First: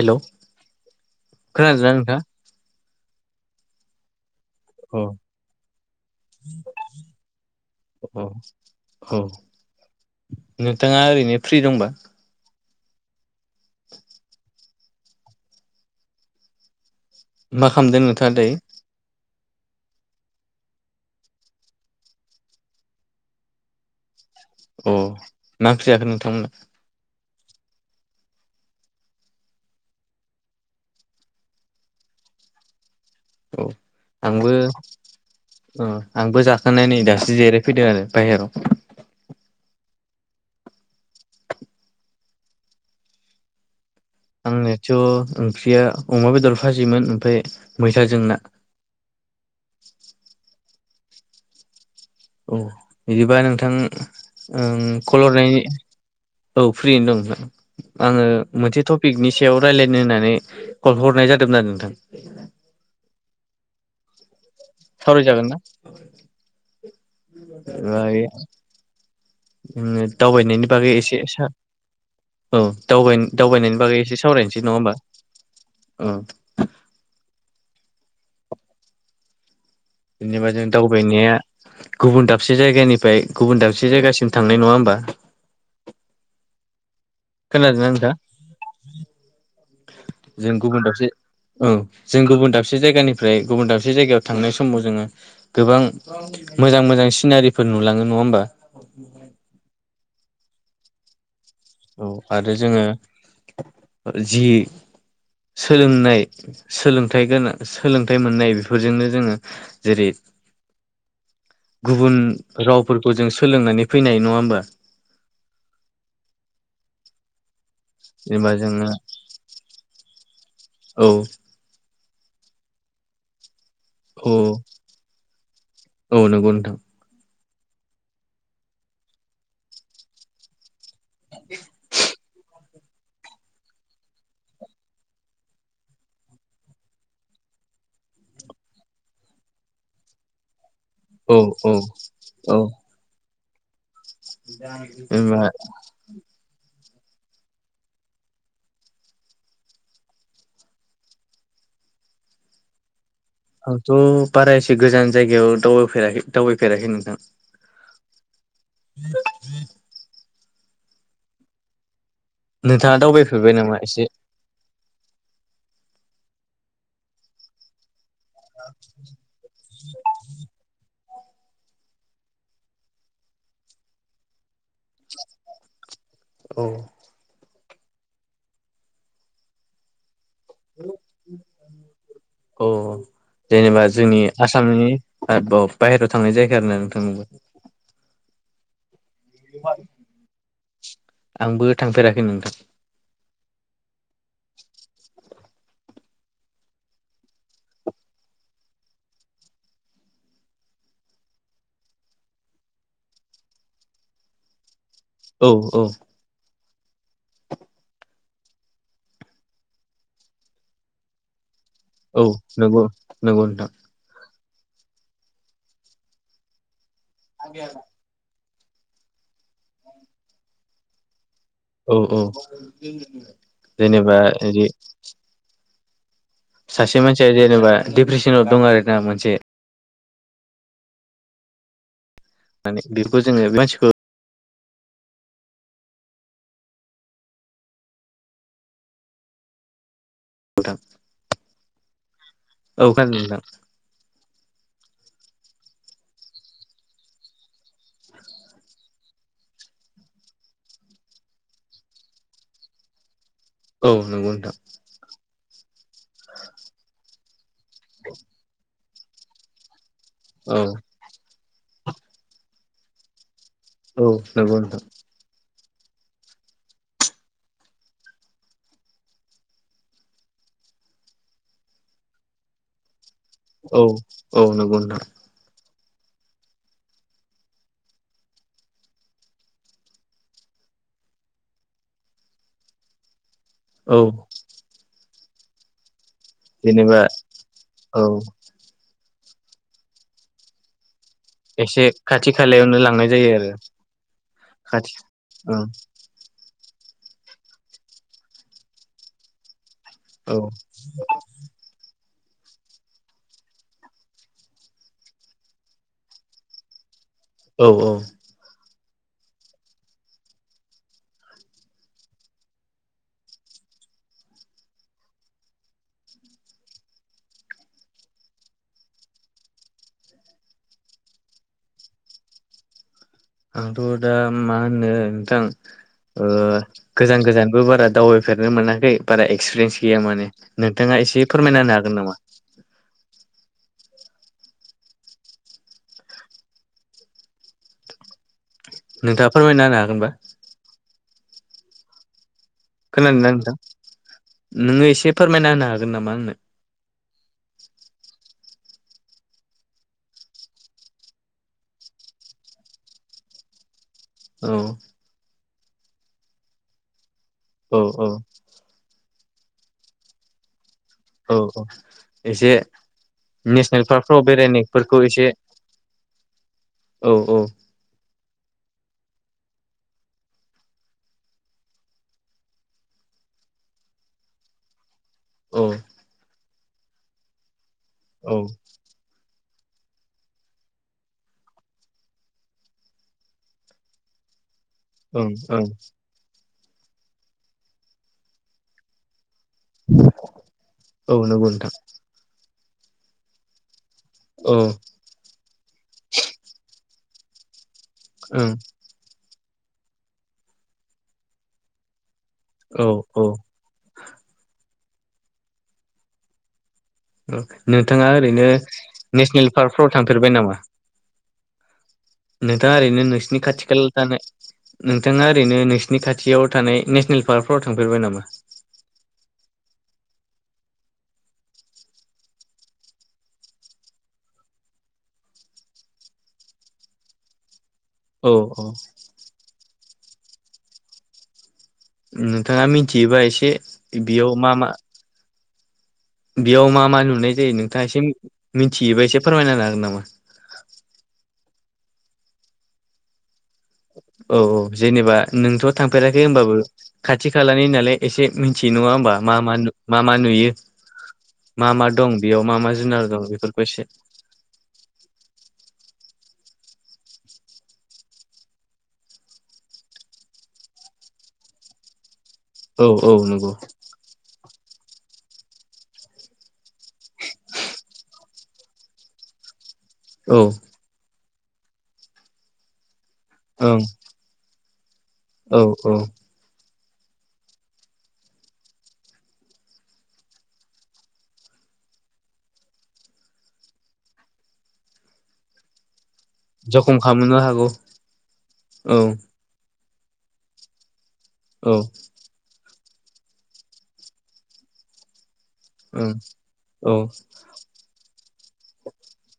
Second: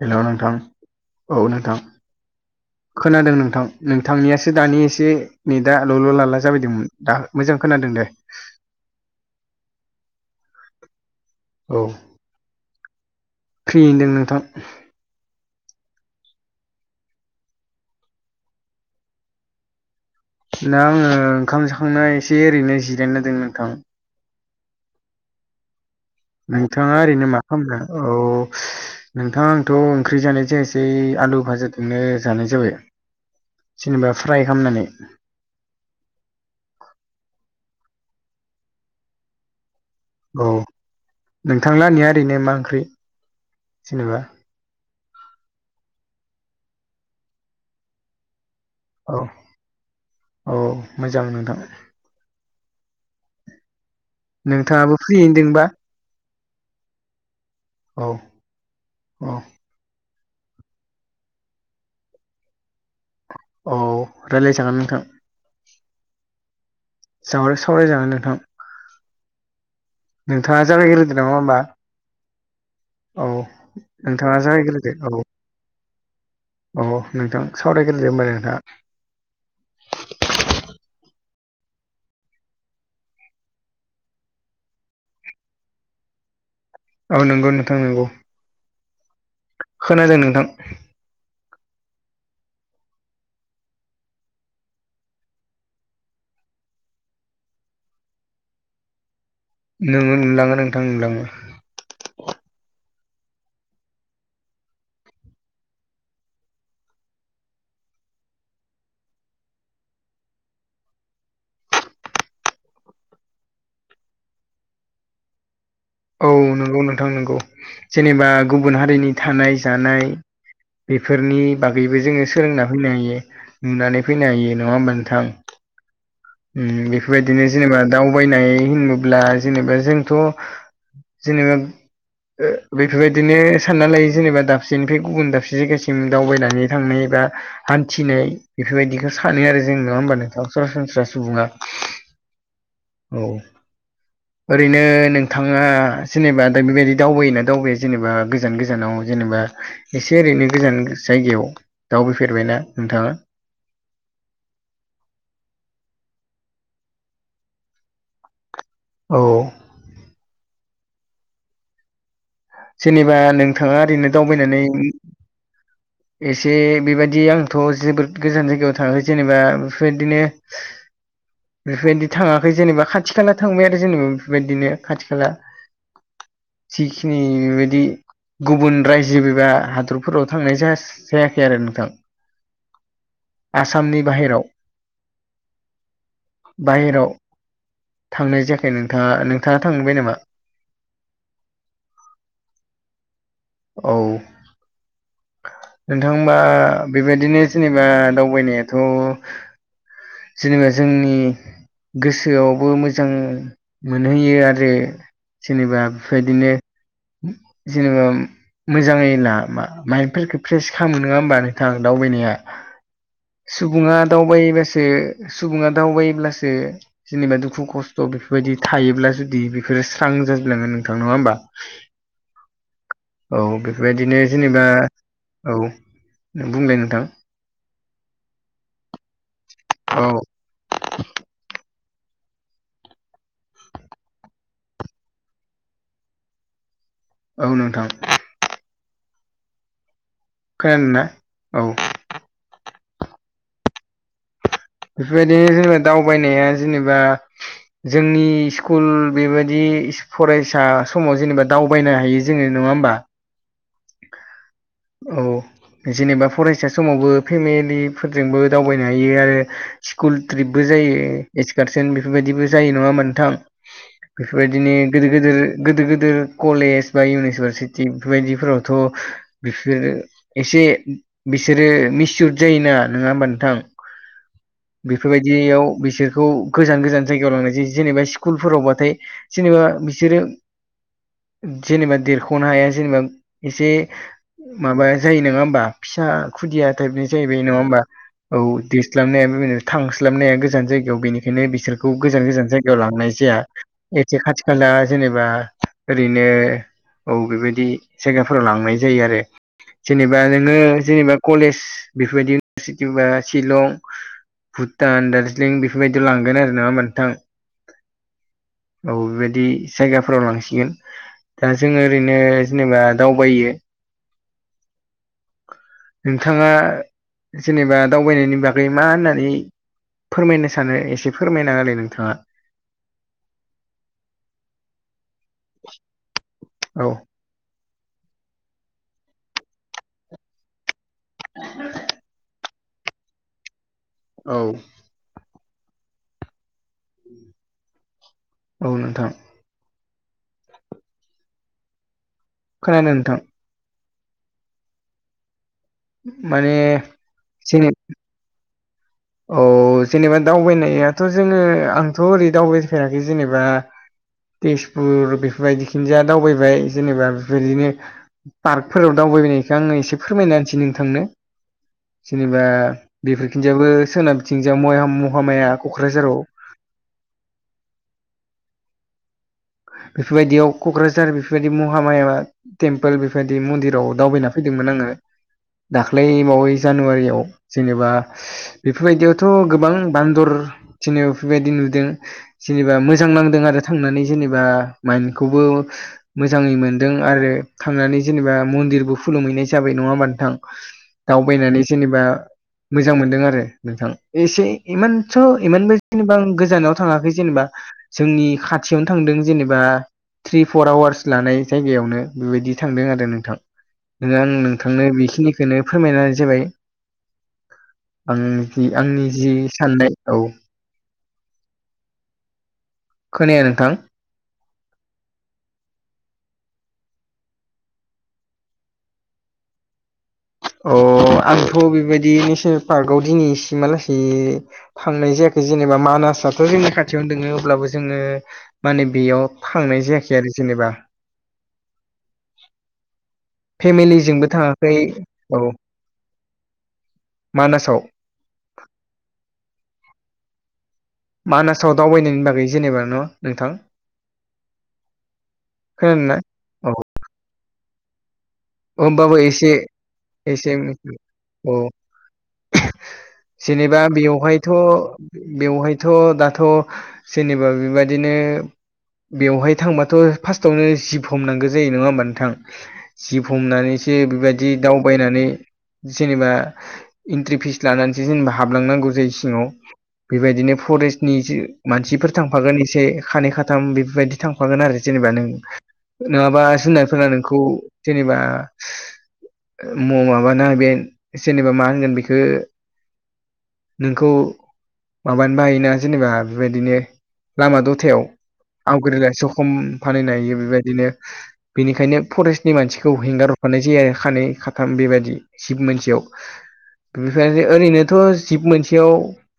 Hello नोंथां औ नोंथां खोनादोंना नोंथाङा? खोनादों नोंथां? नोंथांनियासो दानि अ एसे नेदा ल'ल' लाला जाबायदोंमोन दा मोजां खोनादों दे अ औ नोंथाङा ओरैनो फ्रि दंबा? फ्रियैनोदों नोंथां मा खामदों नोंथाङा दायो दा आङो ओंखाम जाखांना‌ एसे ओरैनो जिरायना दोङो नोंथां अ मा ओंख्रि जाखो नोंथांमोना? नोंथाङा ओरैनो मा खामदो औ नोंथां आंथ' ओंख्रि जानाय जायासै आलु भाजादोंनो जानाय जाबाय औ जेनेबा फ्राय खालामनानै अ आंबो जाखांना नै दासो जिरायफैदों आरो बाहेराव औ नोंथांलाहानिया ओरैनो मा ओंख्रि जेनेबा आंनियाथ' ओंख्रिया अमा बेदर फाजियोमोन ओमफ्राय मैथाजों ना अ औ मोजां नोंथां औ बिदिबा नोंथां आं नोंथाङाबो फ्रि कल हरनायनि होनदोंबा औ फ्रियैनो दं नोंथां औ आङो मोनसे टपिकनि औ सायाव रायलायनो होननानै कलखौ हरनाय जादोंमोन आरो नोंथां अ रायलाय जागोन नोंथां सावराय जागोन ना सावराय सावरायजागोन जायो नोंथां नोंथाङा दावबायनायनि बागै जागायग्रोदो एसे नामा सा होमबा औ दावबाय औ दावबायनायनि बागौ एसे नोंथाङा सावरायनोसै नंङा जागायग्रोदो होमबा औ औ औ नोंथां सावरायग्रोदो नोंथाङा जेनबा जों दावबायनाया गुबुन दाबसे जायगानिफ्राय गुबुन दाबसे जायगासिम थांनाय नङा होमबा? औ नंगौ नोंथां खोनादोंना नंगौ नोंथाङा खोनादों नोंथां जों गुबुन दाबसे औ जों गुबुन दाबसे जायगानिफ्राय गुबुन दाबसे जायगायाव थांनाय समाव जोङो गोबां मोजां मोजां सिनारिफोर नुलाङो नङा होमबा? नंगौ नोंथां नुलाङो नोंथां नुलाङो औ आरो जोङो जि सोलोंनाय सोलोंथाइ गोनां सोलोंथाइ मोननाय बेफोरजोंनो जोङो जेरै गुबुन रावफोरखौ जों सोलोंनानै फैनो हायो नङा होमबा? औ नंगौ नोंथां नंगौ जेनबा जेनेबा गुबुन जोङो हारिनि थानाय जानाय औ बेफोरनि बागैबो जोङो सोलोंना फैनो हायो नुनानै औ फैनो हायो नङा होमबा नोंथां औ नंगौ नोंथां ओम बेबायदिनो जेनबा दावबायनाय होनोब्ला जेनेबा जोंथ' जोङो बेफोरबायदिनो सानना लायो जेनबा दाबसेनिफ्राय गुबुन दाबसे जायगासिम दावबायनानै थांनाय बा हान्थिनाय बेफोरबायदिखौ सानो आरो जों नङा होमबा नोंथां सरासरासनस्रा। सुबुंआ औ औ औ औ ओरैनो नोंथां जेनेबा नोंथाङा जेनबा दा बेबायदि दावबायोना दावबायायो जेनेबा गोजान गोजानाव जेनेबा एसे ओरैनो गोजान जायगायाव दावबायफेरबायना नोंथाङा? आंथ बारा एसे गोजान जायगायाव दावबायफेराखै दावबायफेराखै नोंथां? औ नोंथाङा जेनबा दावबायफेरबाय नामा नोंथाङा एसे ओरैनो दावबायनानै एसे बेबायदि आंथ जोबोद गोजान जायगायाव थाङासै जेनेबा बेफोरबायदिनो बेफोरबायदि थाङाखै जेनेबा खाथि खाला थांबाय आरो जेनेबा बेफोरबायदिनो खाथि खाला औ जिखिनि बेबायदि गुबुन रायजो एबा हादरफोराव थांनाय जाय सेस जायाखै आरो नोंथां औ जेनेबा आसामनि जोंनि बाहेराव आसामनि बायह्रेरायाव थांनाय जायगा आरो ना नोंथां। बाहेराव थांनाय जायाखै नोंथाङा नोंथाङा थांबाय नामा? आंबो थांफेराखै नोंथां। औ [inaudible] नोंथां होनबा बेबायदिनो जेनेबा दावबायनायाथ जेनबा जोंनि गोसोआवबो मोजां मोनहैयो आरो औ जेनबा औ बेबायदिनो जेनेबा मोजाङै ला बा माइ बेफोरखौ फ्रेस खालामो नङा होमबा? थां औ दावबायनाया नंगौ नंगौ नोंथां सुबुङा दावबायबासो सुबुङा दावबायोब्लासो जेनेबा दुखु खस्थ स' बेफोरबायदि थायोब्ला जुदि बेफोरो स्रां जाजोबलाङो नोंथां नङा होमबा? औ औ औ जेनेबा बेफोरबायदिनो जेनेबा बिदि औ बुंलाय सासे नोंथां मानसिया जेनेबा डिप्रेसनाव दं आरोना मोनसे औ नानै बेखौ जोंङो बे मानसिखौ औ नोंथां नोंथां खोनादों ना औ औ खानादों नोंथां बेफोरबायदिनो जोंनो दावबायनाया जेनेबा जोंनि स्कुल बेबायदि फरायसा समाव जेनेबा दावबायनो हायो जोंङो नंङा होमबा औ नंगौ नोंथां औ जेनेबा फरायसा समावबो फेमिलिफोरजोंबो दावबायनो हायो आरो स्कुल औ ट्रिपबो जायो एसकारसन बेफोरबायदिबो जायो नंङा होमबा नोंथां औ नंगौ बेफोरबायदिनो नोंथां गोदो गोदो गोदोर गोदोर कलेज बा इउनिभारसिटि बेफोरबायदिफोरावथ' बिसोरो एसे बिसोरो मिसुरद जायोना नंङा होमबा नोंथां? औ औ नंगौ नोंथां बेफोरबाय दियाव बिसोरखौ गोजान गोजान जायगायाव लांनाय जायो जेनेबा स्कुलफोरावबाथाय जेनेबा बिसोरो जेनेबा देरख'नो हाया जेनेबा एसे औ माबा जायो नोंङा होमबा फिसा खुदिया जेनेबा टाइपनि जाहैबाय नंङा होमबा औ औ स्लाबनो हाया बेनो थांस्लाबनाया गोजान जायगायाव बेनो बेखायनो बिसोरखौ एसे गोजान खाथि गोजान खालायावनो जायगायाव लांनाय जायो जाया आरो एसेे खाथि खाला जेनेबा औ ओरैनो औ बेबायदि जायगाफोराव लांनाय जायो आरो जेनेबा नोंङो औ जेनेबा कलेज बेफोरबायदि इउनिभारसिटि बा शिलं भुटान दार्जिलिं बेफोरबायदियाव लांगोन आरो नंङा होनबा नोंथां औ औ औ बेबायदि जायगाफोराव लांसिगोन दा जोंङो ओरैनो जेनेबा दावबायो नोंथांङा जेनेबा दावबायनायनि बागै मा होननानै फोरमायनो सानो एसे फोरमायनाहोलाय नोंथांङा आंथ' दा मा होननो नोंथां ओ औ गोजान गोजानबो बारा दावबाय फेरनो मोनाखै बारा एक्सपिरियेन्स गैया माने नोंथांङा एसे फोरमायना होनो हागोन नामा? औ औ नोंथां नोंथाङा फोरमायना होनो हागोनबा? खोनादों ना नोंथां? नोङो एसे फोरमायना होनो हा माने जेने औ जेनेबा दावबायनायाथ' जोंङो आंथ' ओरै दावबायफेराखै जेनेबा औ तेजपुर बेफोरबायदिथिंजा दावबायबाय जेनेबा बेफोरबायदिनो औ औ पार्क फोराव दावबायनायखौ आंङो एसे फोरमायना होनोसै नोंथांनो औ औ जेनेबा एसे बेफोरखिनजाबो नेसनेल दा पार्कफ्राव बेथिंजा बेरायनायफोरखौ एसे मया-महामाया क'क्राझाराव औ औ बेफोरबायदियाव क'क्राझार बेफोरबायदि महामाया टेम्पोल बेफोरबायदि मन्दिराव दावबायना फैदोंमोन आंङो औ दाख्लै बावै जानुवारियाव जेनेबा औ बेफोरबायदियाव थ' गोबां बान्दर जेनेबा बेफोरबायदि नुदों जेनेबा मोजां नांदों आरो थांनानै जेनेबा ओं मायनदखौबो ओं मोजाङै मोनदों आरो थांनानै जेनेबा मन्दिरबो खुलुमहैनाय हिसाबै नङा होमबा नोंथां औ नंगौ दावबायनानै नोंथां जेनेबा मोजां मोनदों आरो नोंथां एसे औ इमान थ' इमानबो जेनेबा गोजानाव थाङाखै जेनेबा जोंनि ओं खा यावनो थांदों जेनेबा थ्रि फर आवार्स लानाय जायगायावनो बेबायदि थांदों औ आरो औ नोंथां नोङो आं नोंथांनो बेखिनिखौनो फोरमायनाय जाबाय औ नोंथाङा ओरैनो आंनि जि नेसनेल पार्कफ्राव साननाय औ थांफेरबाय नोंथाङाओरैनो नोंसोरनि खोनाया खाथि नोंथां खाला थानाय नोंथाङा ओरैनो नोंसिनि खाथियाव थानाय नेस्नेल पार्कफ्राव थांफेरबाय नामा? अ आंथ' बेबायदि नेसनेल पार्कआव दिनैसिमालासे थांनाय जायाखै जेनेबा मानासआथ' जोंनि खाथियावनो दोङो अब्लाबो जोङो औ औ माने बेयाव फांनाय जायाखै आरो जेनेबा नोंथाङा मिथियोबा एसे फेमिलिजोंबो बेयाव मा मा थाङाखै औ बेयाव मा मा नुनाय जायो मानासाव नोंथाङा एसे मिथियोबा एसे फोरमायना होनोहागोन नामा मानासाव दावबायनायनि बागोय जेनेबा न नोंथां औ औ जेनेबा नोंथ' खोनादों ना थांफेराखै होमबाबो औ खाथि खालानि नालाय एसे मिथियो नङा होमबा होमबाबो मा एसे मा नु मा मा एसे नुयो औ मा मा दं बेयाव मा मा जुनार दं बेफोरखौ एसे थ' बेवहायथ' दाथ' जेनेबा बेबायदिनो बेवहाय थांबाथ' फार्स्टआवनो जिभ हमनांगौ जायो नङा होमबा नोंथां औ औ जिभ नंगौ हमनानैसो बेबायदि दावबायनानै जेनेबा इन्ट्रि फिस लानानैसो जेनेबा हाबलांनांगौ जायो सिङाव औ बेबायदिनो फरेस्टनि जो मानसिफोर थांफागोन एसे खानै खाथाम ओं बेफोरबायदि थांफागोन आरो जेनेबा नों औ औ नङाबा जुनारफोरा नोंखौ जेनेबा म माबाना बे जेनेबा मा होनगोन बेखौ नोंखौ माबानो हायोना जेनेबा बेबायदिनो जखम खालामनो लामा हागौ दथायाव औ आवग्रिलाय खम फाननो हायो बेबायदिनो औ बेनिखायनो फरेस्ट नि मानसिखौ हेंगार हरफानाय जायो खानै खाथाम बेबायदि जिब मोनसेयाव ओं औ बेफ्राय ओरैनोथ' जिब मोनसेयाव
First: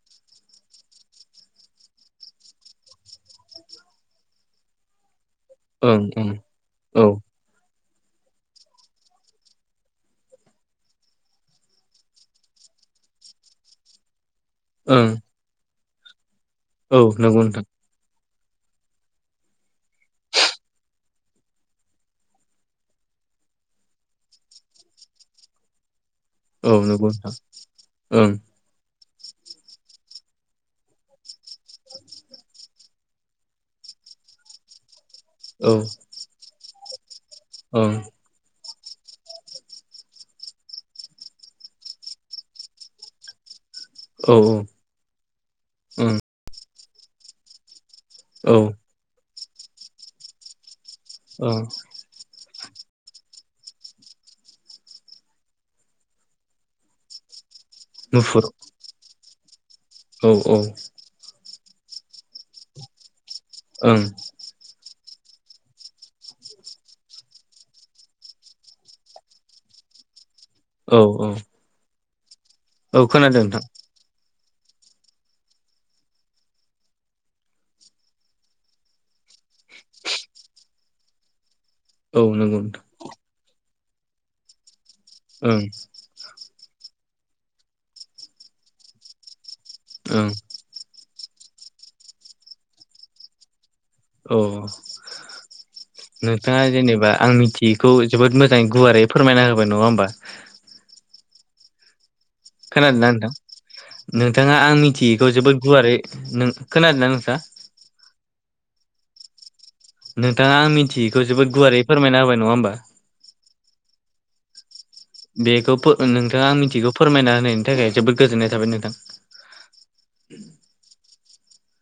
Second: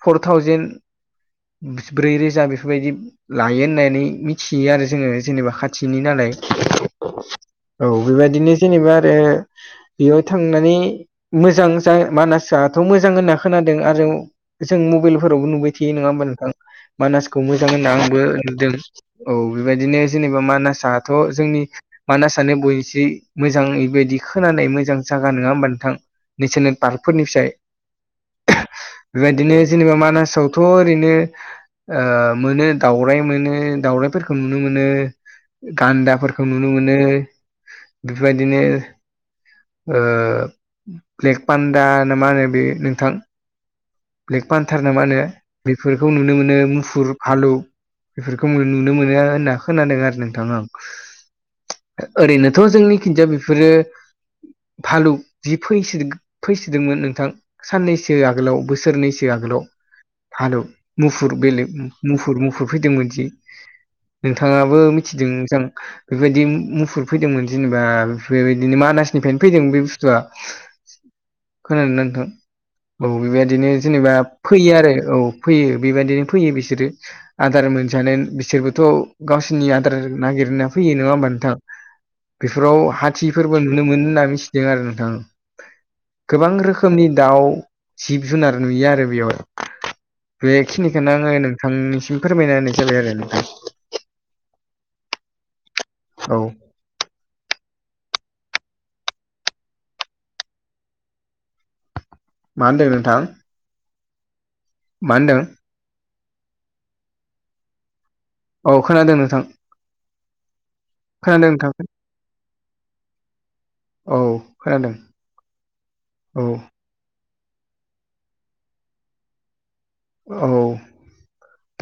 फर थावजेेन ब्रै रोजा बेफोरबायदि लायो होननानै मिथियो आरो जोङो जेनेबा खाथिनि ओं नालाय ओं औ बेबायदिनो जेनेबा आरो बेयाव थांनानै मोजां जा-मानासथ' होनना खोनादों आरो जों ओं मबाइलफोरावबो नुबाय थायो नङा होमबा नोंथां औ मानासखौ नंगौ नोंथां मोजां होनना आंबो नुदों औ बेबायदिनो जेनेबा मानासथ' जोंनि मानास सानो बयनिस मोजां बेबायदि खोनानाय मोजां जागा नङा होमबा नोंथां औ नेसनेल नंगौ नोंथां पार्कफोरनिसाय ओं बेबादिनो जेनेबा मानासावथ' ओरैनो ओ मोनो दाउराय मोनो दाउरायइफोरखौ नुनो मोनो औ गान्दाफोरखौ नुनो मोनो ओं बेफोर बायदिनो। ओ ब्लेक पान्दा ना मा होनो बे नोंथां। औ ब्लेग ओं फान्थार ना मा होनो बेफोरखौ नुनो मोनो मुफुर भालु। बेफोरखो औ नुनो मोनो होनना खोनादों आरो नोंथां आं। औ। ओरैनोथ जोंनि खिजा बेफोरो। भालु जि फैसो- फैसोदोंमोन नोंथां। साननैसो मुफुर आगोलाव बोसोरनैसो आगोलाव औ औ भालु मुफुर बेलेग मुफुर -मुफुर फैदोंमोन थिं ओं। नोंथाङाबो मिथिदों जां बेफोरबायदि मुफुर फैदोंमोन जेनेबा बेबायदिनो मानासनिफ्रायनो बे बुस्थुआ। औ -औ। खोनादों ना नोंथां औ खोनादों नोंथां बेबायदिनो जेनेबा फैयो आरो औ फैयो बेबायदिनो फैयो बिसोरो। आदार मोनजानो बिसोरबोथ' गावसिनि आदार नागिरनो फैयो नङा होमबा नोंथां? औ नंगौ बेफोराव हाथिफोरबो नुनो मोनो होनना मिथिदों आरो नोंथां। गोबां रोखोमनि दाउ जिब- जुनार नुयो आरो बेयाव। ओं। बेखिनिखौनो आङो नोंथांनिसिम फोरमायना होननाय जाबाय आरो नोंथां। औ औ नोंथाङा जेनेबा आं मिथि -यैखौ जोबोद मोजाङै गुवारै फोरमायना होबाय नङा होमबा? मा होनदों खोनादोंना नोंथां? नोंथाङा आं मा मिथियैखौ होनदों जोबोद गुवारै नों- खोनादों ना नोंथाङा? औ खोनादों नोंथां। नोंथाङा आं मिथियैखौ खोनादों जोबोद नोंथां गुवारै फोरमायना होबाय नङा होमबा? औ खोनादों। बेखौ फो- औ नोंथाङा आं मिथिगौ फोरमायना होनायनि थाखाय जोबोद गोजोननाय थाबाय नोंथां। औ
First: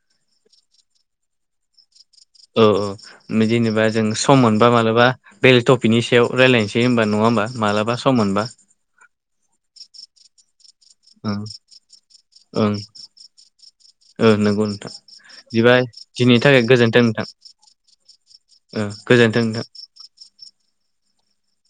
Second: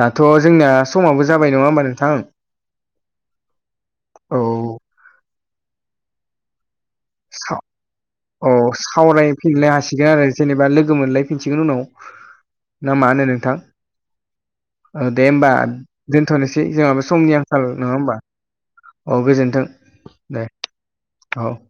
दाथ जोंनिया समाबो जाबाय नङा होमबा नोंथां? औ- औ जेनेबा जों सम मोनबा औ मालाबा बेले टपिकनि सायाव रायजलायनोसै हमबा नङा होमबा मालाबा सम मोनबा? सावराय फिननो हासिगोन आरो जेनेबा लोगो लोगो मोनलाय ओं फिनसिगोन उनाव ओं ना मा होनो नोंथां? ओ नंगौ नोंथां औ दे होमबा बिदिबा दिनैनि थाखाय दोनथ'नोसै जोंहाबो समनि आंखाल नङा होमबा? ओं औ गोजोनथों गोजोन्थों नोंथां। दे औ।